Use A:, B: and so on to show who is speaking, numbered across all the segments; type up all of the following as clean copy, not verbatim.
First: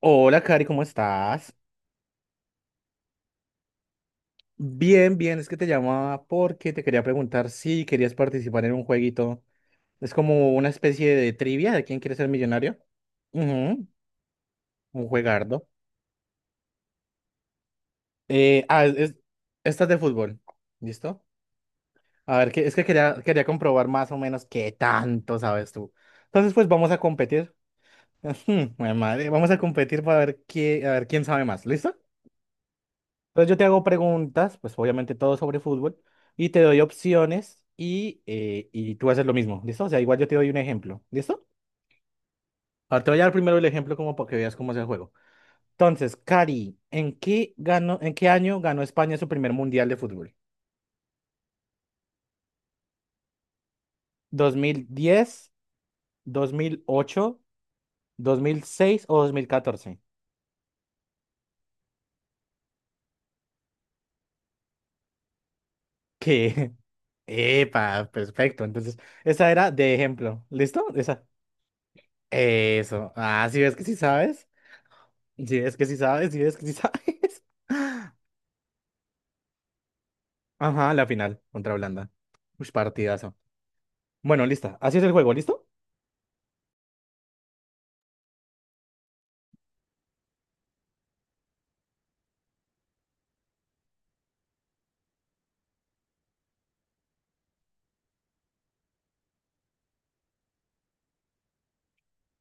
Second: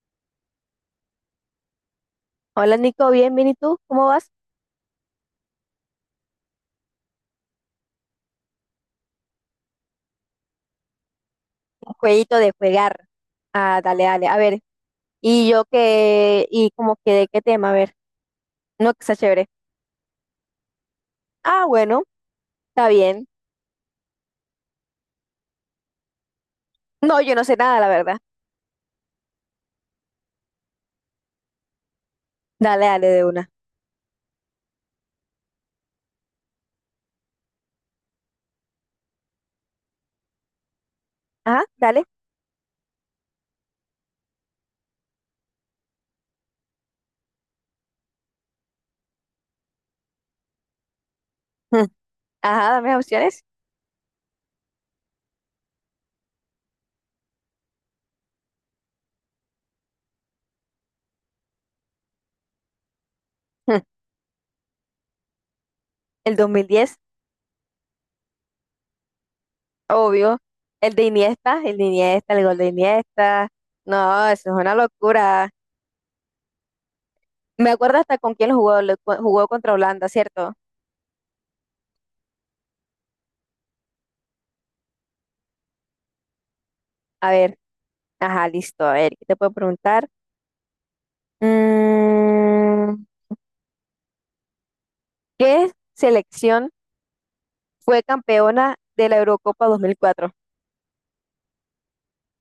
A: Hola, Cari, ¿cómo estás?
B: Hola, Nico, bien, bien, ¿y tú? ¿Cómo vas?
A: Bien, bien, es que te llamaba porque te quería preguntar si querías participar en un jueguito. Es como una especie de trivia de
B: Un
A: quién quiere ser
B: jueguito de
A: millonario.
B: jugar. Ah,
A: Ujú,
B: dale, dale, a ver.
A: un
B: ¿Y yo
A: juegardo.
B: qué? ¿Y como que de qué tema? A ver,
A: Eh, ah,
B: no que
A: es,
B: sea chévere.
A: esta es de fútbol. ¿Listo?
B: Ah, bueno,
A: A ver, que, es que
B: está
A: quería,
B: bien.
A: quería comprobar más o menos qué tanto sabes tú. Entonces, pues vamos a
B: No, yo no
A: competir.
B: sé nada, la verdad.
A: Ujú, jue madre, vamos a competir para ver qué, a ver quién sabe más. ¿Listo?
B: Dale, dale, de
A: Entonces
B: una.
A: yo te hago preguntas, pues obviamente todo sobre fútbol, y te doy opciones y tú haces lo mismo, ¿listo? O sea, igual yo te doy un ejemplo, ¿listo?
B: Ajá, dale.
A: Ahora te voy a dar primero el ejemplo como para que veas cómo es el juego. Entonces, Cari, ¿en qué ganó, en qué año ganó España su primer mundial de fútbol?
B: Mm. Ajá, dame las opciones.
A: Dos mil diez, 2008, 2006 o 2014.
B: Mm. El dos mil
A: ¿Qué?
B: diez,
A: Epa, perfecto. Entonces, esa era de
B: obvio.
A: ejemplo, ¿listo?
B: El de
A: Esa.
B: Iniesta, el de Iniesta, el gol de
A: Eso. Ah,
B: Iniesta.
A: sí ves que sí
B: No,
A: sabes.
B: eso es una locura.
A: Si es que sí sabes, si es que sí sabes.
B: Me acuerdo hasta con quién lo jugó, jugó contra Holanda, ¿cierto?
A: Ajá, la final contra Holanda. Uy, partidazo. Bueno, lista. Así es el juego, ¿listo?
B: A ver, ajá, listo. A ver, ¿qué te puedo preguntar? Mm, ¿Qué selección fue campeona de la Eurocopa 2004?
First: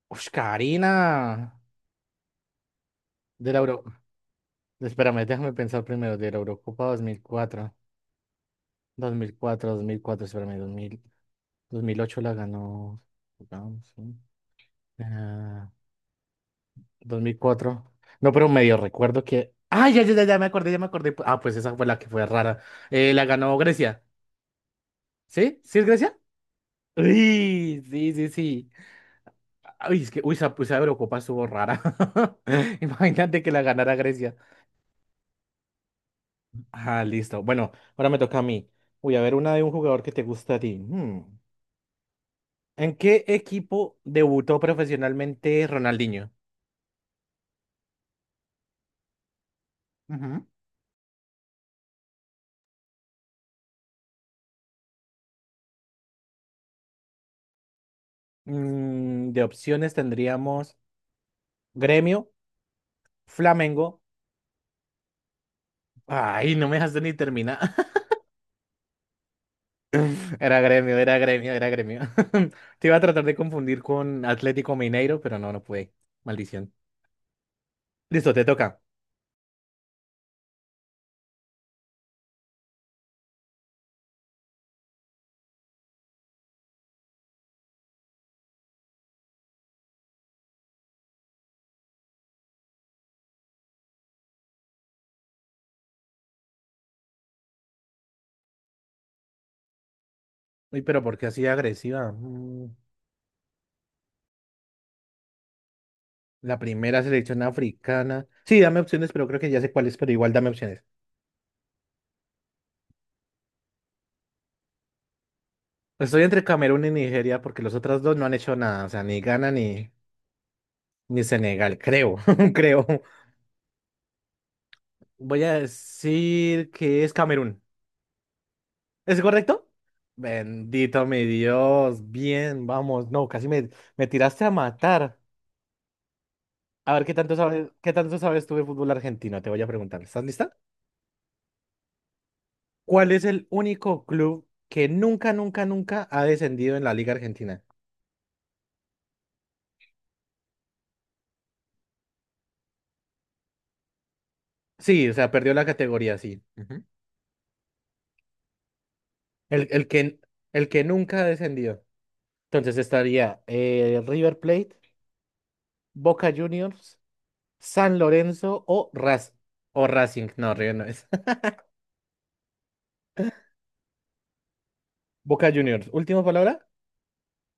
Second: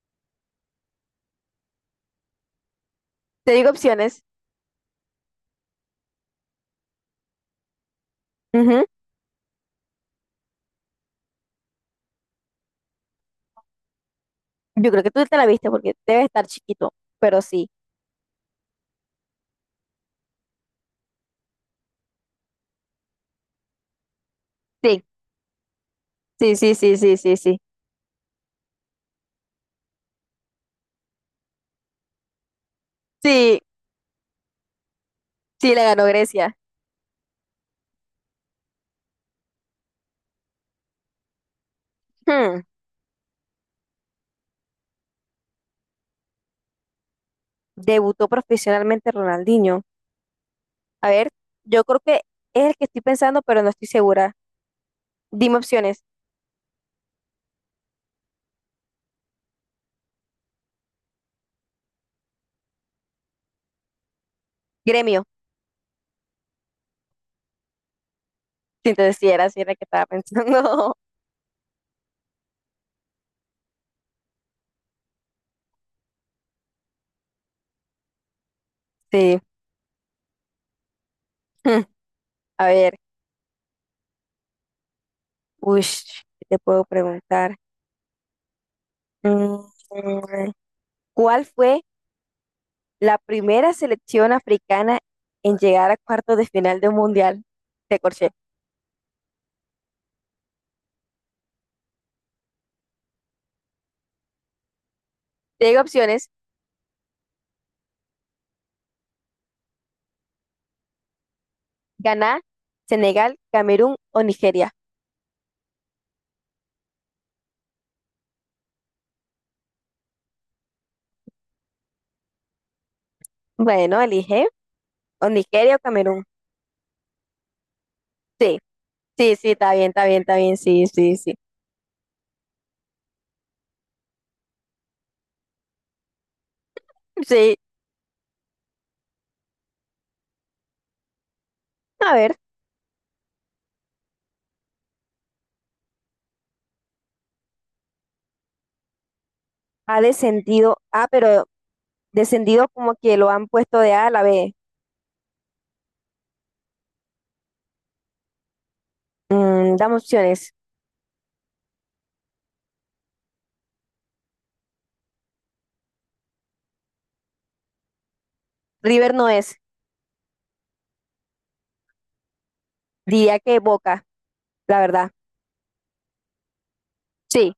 A: Uy, Karina. De
B: Te
A: la
B: digo
A: Euro...
B: opciones.
A: Espérame, déjame pensar primero. De la Eurocopa dos mil cuatro.
B: Ujú.
A: 2004, dos mil cuatro, 2004. 2004, 2004, espérame, 2008 la ganó. Jugamos, sí.
B: Yo creo que tú te la viste
A: Ah,
B: porque debe estar chiquito,
A: dos mil
B: pero sí.
A: cuatro No, pero medio recuerdo que... Ah, ya, ya, ya, ya me acordé, ya me acordé. Ah, pues esa fue la que fue rara. La ganó Grecia.
B: Sí,
A: ¿Sí? ¿Sí es Grecia?
B: sí, sí, sí, sí, sí, sí.
A: Uy, sí, sí, sí. Uy, es que uy, esa, pues, esa Eurocopa estuvo rara. Imagínate que la
B: Sí,
A: ganara Grecia.
B: sí, la ganó Grecia.
A: Ah, listo. Bueno, ahora me toca a mí. Voy a ver una de un jugador que te gusta a ti. Hmm.
B: Hmm,
A: ¿En qué equipo debutó profesionalmente Ronaldinho?
B: Debutó profesionalmente Ronaldinho.
A: Ujú.
B: A ver, yo creo que es el que estoy pensando, pero no estoy segura. Dime opciones.
A: De opciones tendríamos Gremio, Flamengo.
B: Gremio.
A: Ay, no me dejaste ni terminar.
B: Sí, entonces sí era el que estaba
A: Era
B: pensando.
A: Gremio, era Gremio, era Gremio. Te iba a tratar de confundir con Atlético Mineiro, pero no, no pude. Maldición. Listo, te toca.
B: Sí. Hmm, a ver, uy, ¿qué te puedo preguntar? Mm, mm, ¿Cuál fue la primera selección africana en llegar a cuartos de final de un mundial? De corché.
A: Uy, pero ¿por qué así agresiva?
B: Te digo opciones:
A: La primera selección africana. Sí, dame opciones, pero creo que ya sé cuál es, pero igual dame opciones.
B: Ghana, Senegal, Camerún o Nigeria.
A: Estoy entre Camerún y Nigeria porque los otros dos no han hecho nada. O sea, ni Ghana ni Senegal, creo, creo.
B: Bueno, elige o
A: Voy a
B: Nigeria o Camerún.
A: decir que es Camerún.
B: Sí,
A: ¿Es
B: sí, sí,
A: correcto?
B: está bien, está bien, está bien. Sí,
A: Bendito
B: sí,
A: mi
B: sí.
A: Dios. Bien, vamos. No, casi me tiraste a matar. A ver,
B: Sí,
A: qué tanto sabes tú de fútbol argentino? Te voy a preguntar. ¿Estás lista?
B: a ver,
A: ¿Cuál es el único club que nunca, nunca, nunca ha descendido en la Liga Argentina?
B: ha descendido. Ah, pero descendido como que lo han puesto de A a la B.
A: Sí, o sea, perdió la categoría, sí. Ujú. El, el
B: Dame
A: que,
B: opciones.
A: el que nunca ha descendido. Entonces estaría River Plate, Boca Juniors, San Lorenzo o
B: River no
A: Raz
B: es.
A: o Racing. No, River no es.
B: Diría que Boca, la verdad.
A: Boca Juniors. Última palabra.
B: Sí.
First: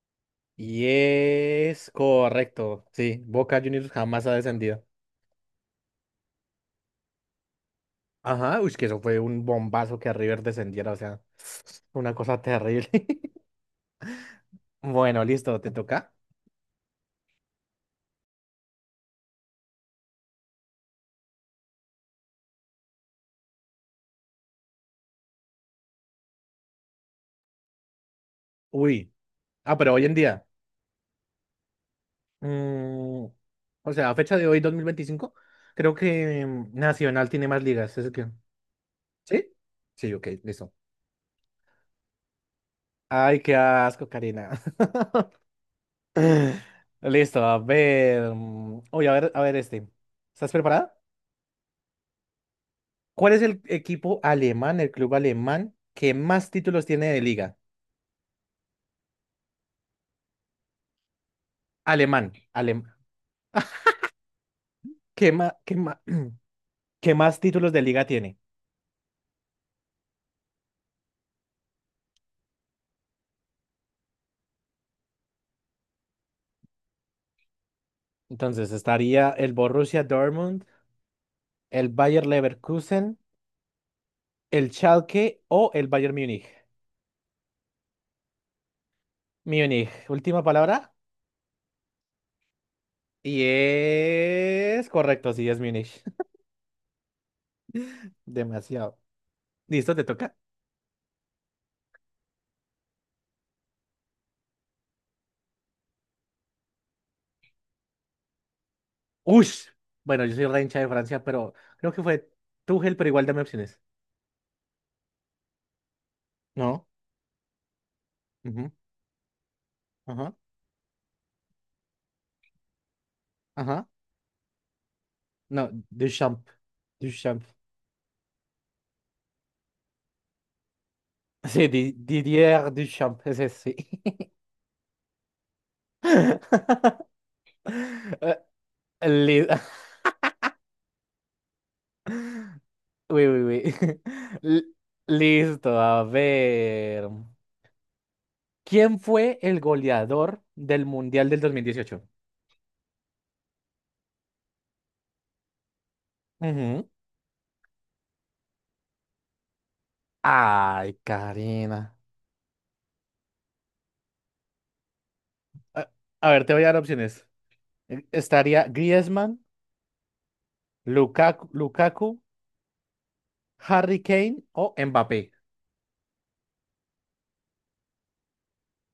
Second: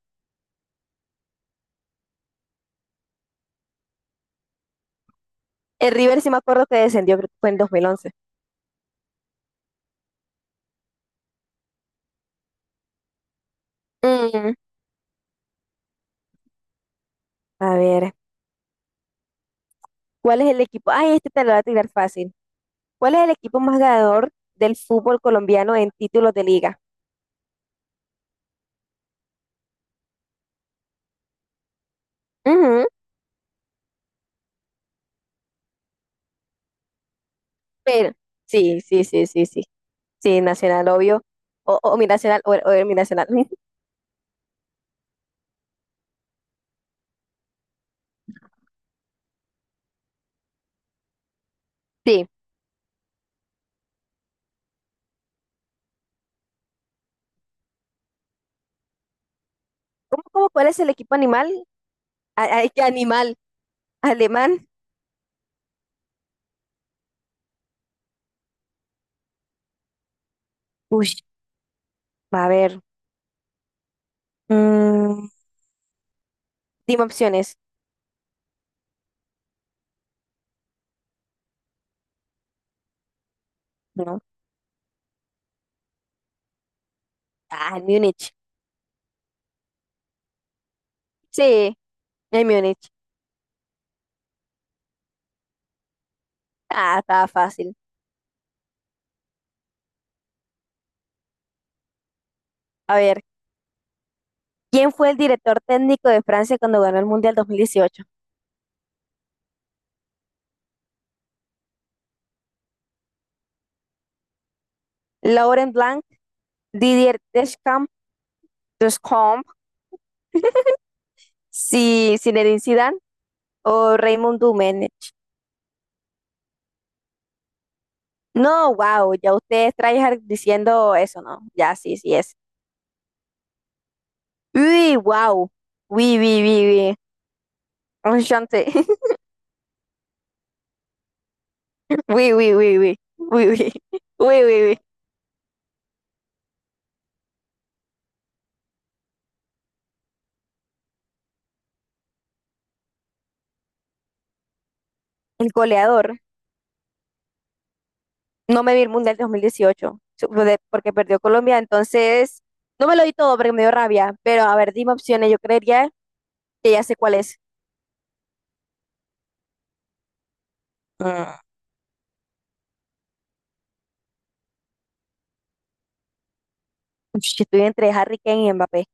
A: Y es correcto. Sí, Boca Juniors jamás ha descendido.
B: El River sí me acuerdo que descendió, creo que fue en 2011.
A: Ajá, uy, que eso fue un bombazo que River descendiera, o sea, una cosa terrible.
B: Mm,
A: Bueno, listo, ¿te toca?
B: a ver, ¿cuál es el equipo? Ay, este te lo voy a tirar fácil. ¿Cuál es el equipo más ganador del fútbol colombiano en títulos de liga?
A: Uy, ah, pero hoy en día,
B: Ujú,
A: mm, o sea, a fecha de hoy, 2025 creo que Nacional tiene más ligas, ¿es
B: pero,
A: que?
B: sí, sí, sí, sí,
A: ¿Sí?
B: sí.
A: Sí, ok,
B: Sí,
A: listo.
B: Nacional, obvio. O mi Nacional, o mi Nacional.
A: Ay, qué asco, Karina. Listo, a ver. Uy, a ver este. ¿Estás preparada?
B: Sí.
A: ¿Cuál es el equipo alemán, el club alemán que más títulos tiene de liga?
B: ¿Cuál es el equipo animal?
A: Alemán,
B: ¿Qué
A: alemán.
B: animal? ¿Alemán?
A: ¿Qué más? Que más títulos de liga tiene.
B: Uy, a ver. Mm, dime opciones.
A: Entonces estaría el Borussia Dortmund, el Bayer Leverkusen,
B: No.
A: el Schalke o el Bayern Múnich.
B: Ah, el Múnich.
A: Múnich, última palabra.
B: Sí, el Múnich.
A: Y es correcto, sí, es Múnich.
B: Ah, estaba fácil.
A: Demasiado. ¿Listo? ¿Te toca?
B: A ver. ¿Quién fue el director técnico de Francia cuando ganó el Mundial 2018?
A: ¡Ush! Bueno, yo soy re hincha de Francia, pero creo que fue Tuchel, pero igual dame opciones.
B: ¿Laurent Blanc,
A: No.
B: Didier Deschamps,
A: Ujú.
B: Deschamps,
A: Ajá.
B: Zinedine Zidane
A: Ajá.
B: o Raymond Domenech?
A: No, Duchamp. Duchamp.
B: No, wow, ya ustedes traen diciendo eso, ¿no?
A: Sí,
B: Ya, sí, sí es.
A: Didier Duchamp, ese sí.
B: Uy, wow. Uy, uy, uy, uy. Enchanté.
A: Eh, li-
B: Uy, uy, uy, uy.
A: Uy, uy,
B: Uy, uy.
A: uy.
B: Uy,
A: L-
B: uy, uy.
A: Listo, a ver. ¿Quién fue el goleador del Mundial del 2018?
B: El goleador.
A: Ujú.
B: No me vi el Mundial 2018 porque
A: Ay,
B: perdió Colombia,
A: Karina.
B: entonces no me lo di todo porque me dio rabia. Pero a ver, dime opciones. Yo
A: A,
B: creería
A: a ver, te voy a
B: que
A: dar
B: ya sé cuál
A: opciones.
B: es.
A: Estaría Griezmann,
B: Mm,
A: Lukaku, Harry Kane o Mbappé.
B: ush, estoy entre Harry Kane y Mbappé.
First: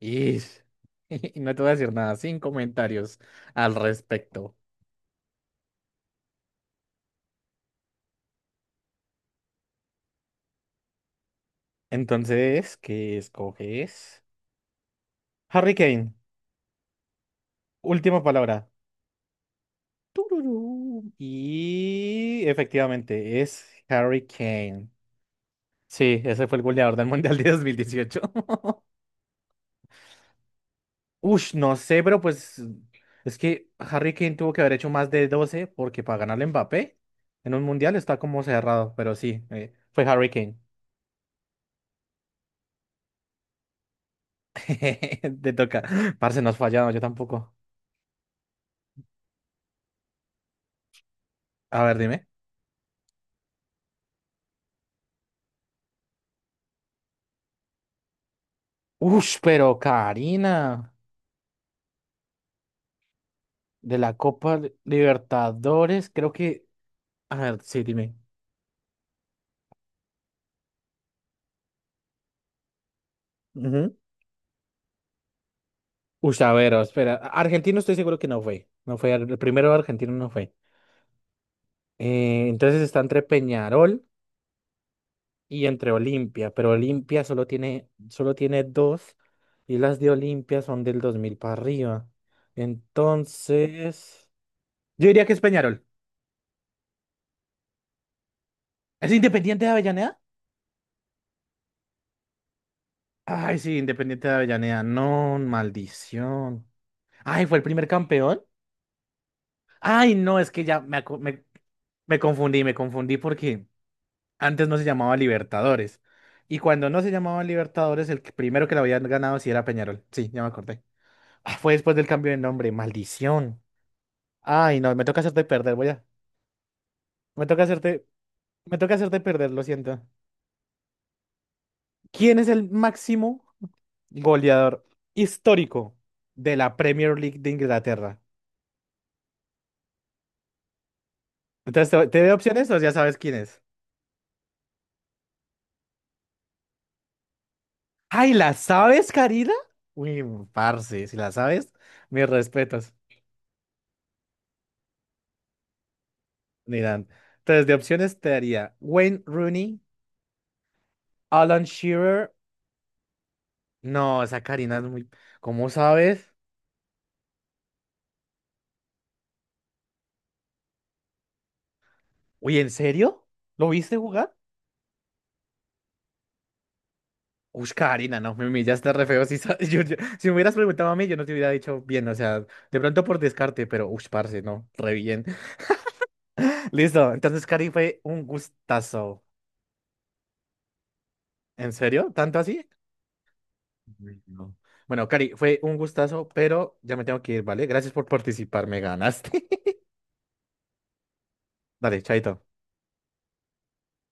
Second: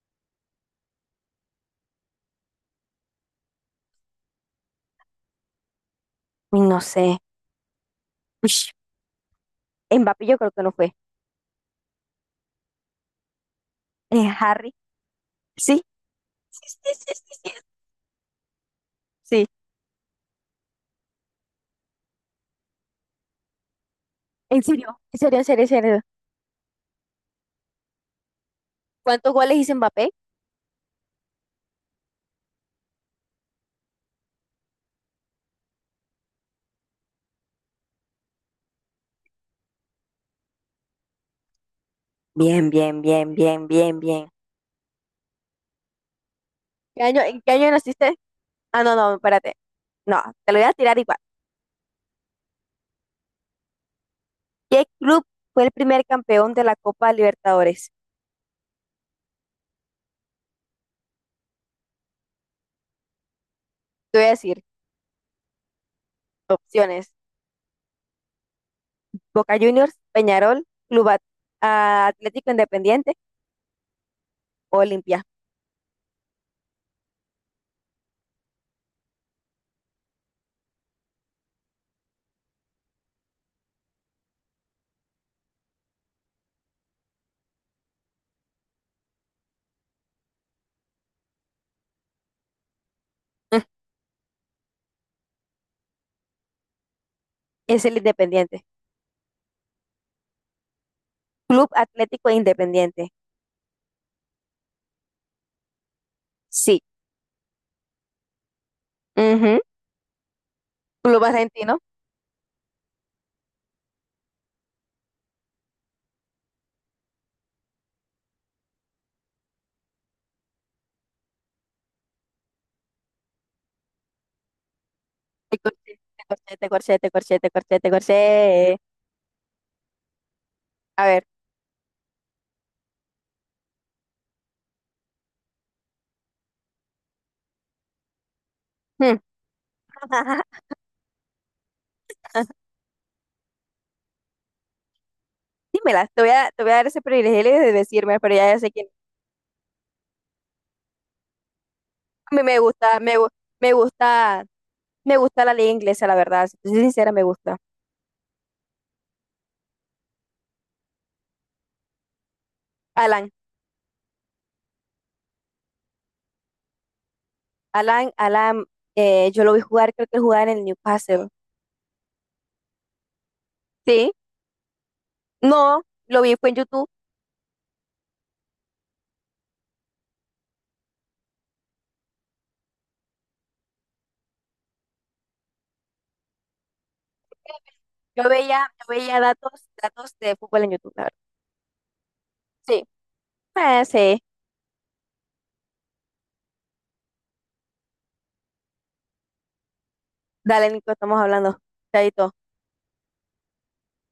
A: Ish. Y no te voy a decir nada, sin comentarios al respecto.
B: Uy, no sé. Ush, Mbappé yo creo que no fue.
A: Entonces, ¿qué escoges?
B: Harry.
A: Harry
B: Sí,
A: Kane,
B: sí, sí, sí, sí, sí.
A: última palabra.
B: Sí,
A: Tururú. Y efectivamente, es Harry
B: en
A: Kane.
B: serio, en serio, en serio, en serio.
A: Sí, ese fue el goleador del Mundial de 2018.
B: ¿Cuántos goles hizo Mbappé?
A: Ush, no sé, pero pues es que Harry Kane tuvo que haber hecho más de 12 porque para ganarle a Mbappé en un Mundial está como cerrado, pero sí, fue Harry Kane.
B: Bien, bien, bien, bien, bien, bien.
A: Te toca. Parce, nos fallaron, yo
B: ¿Qué año, en qué
A: tampoco.
B: año naciste? Ah, no, no, espérate. No, te lo voy a tirar igual.
A: A ver, dime.
B: ¿Qué club fue el primer campeón de la Copa Libertadores?
A: Ush, pero Karina, de la
B: Te voy a
A: Copa
B: decir
A: Libertadores, creo que...
B: opciones.
A: A ver, sí, dime.
B: Boca Juniors, Peñarol, Club At- Atlético Independiente o Olimpia.
A: Uy, a ver, oh, espera. Argentino estoy seguro que no fue. No fue, el primero argentino no fue. Entonces está entre Peñarol y entre Olimpia, pero Olimpia solo tiene dos y las de Olimpia son del 2000 para arriba. Entonces, yo diría que es Peñarol.
B: Es el Independiente.
A: ¿Es Independiente de Avellaneda?
B: Club Atlético Independiente.
A: Ay, sí, Independiente de Avellaneda. No, maldición.
B: Sí.
A: Ay, ¿fue el primer campeón?
B: Ujú.
A: Ay, no, es que ya me, acu-
B: Club
A: me,
B: Argentino.
A: me confundí porque... Antes no se llamaba Libertadores. Y cuando no se llamaba Libertadores, primero que la habían ganado sí era Peñarol. Sí, ya me acordé. Ah, fue después del cambio de nombre. Maldición. Ay, no, me toca hacerte
B: Te
A: perder, voy
B: corché,
A: a.
B: te corché, te corché, te corché,
A: Me
B: te
A: toca
B: corché, te
A: hacerte.
B: corché.
A: Me toca hacerte perder, lo siento.
B: A ver.
A: ¿Quién es el máximo goleador histórico de la Premier League de Inglaterra?
B: Hmm.
A: Entonces, ¿te doy opciones o ya sabes quién es?
B: Dímela. Te voy a dar ese privilegio de decirme,
A: Ay,
B: pero
A: ¿la
B: ya sé quién.
A: sabes, Karina? Uy, parce, si la sabes, mis
B: A mí me
A: respetos.
B: gusta, me gusta, me gusta la liga inglesa, la verdad. Si te soy
A: Miran.
B: sincera, me gusta.
A: Entonces, de opciones te daría Wayne Rooney, Alan Shearer.
B: Alan,
A: No, esa Karina es muy. ¿Cómo sabes?
B: Alan, Alan, yo lo vi jugar, creo que jugaba en el Newcastle.
A: Uy, ¿en serio? ¿Lo viste
B: Sí.
A: jugar?
B: No, lo vi, fue en YouTube.
A: Uy, Karina, no, me humillaste re feo. Si, si me hubieras preguntado a mí, yo no te hubiera dicho bien, o sea, de pronto por descarte, pero uy, parce, no, re bien. Listo, entonces, Cari, fue un
B: Yo veía
A: gustazo.
B: datos de fútbol en YouTube, la verdad.
A: ¿En serio? ¿Tanto así?
B: Sí. Sí.
A: Uy, no. Bueno, Cari, fue un gustazo, pero ya me tengo que ir, ¿vale? Gracias por participar, me ganaste.
B: Dale, Nico, estamos hablando.
A: Dale,
B: Chaito.
A: chaito.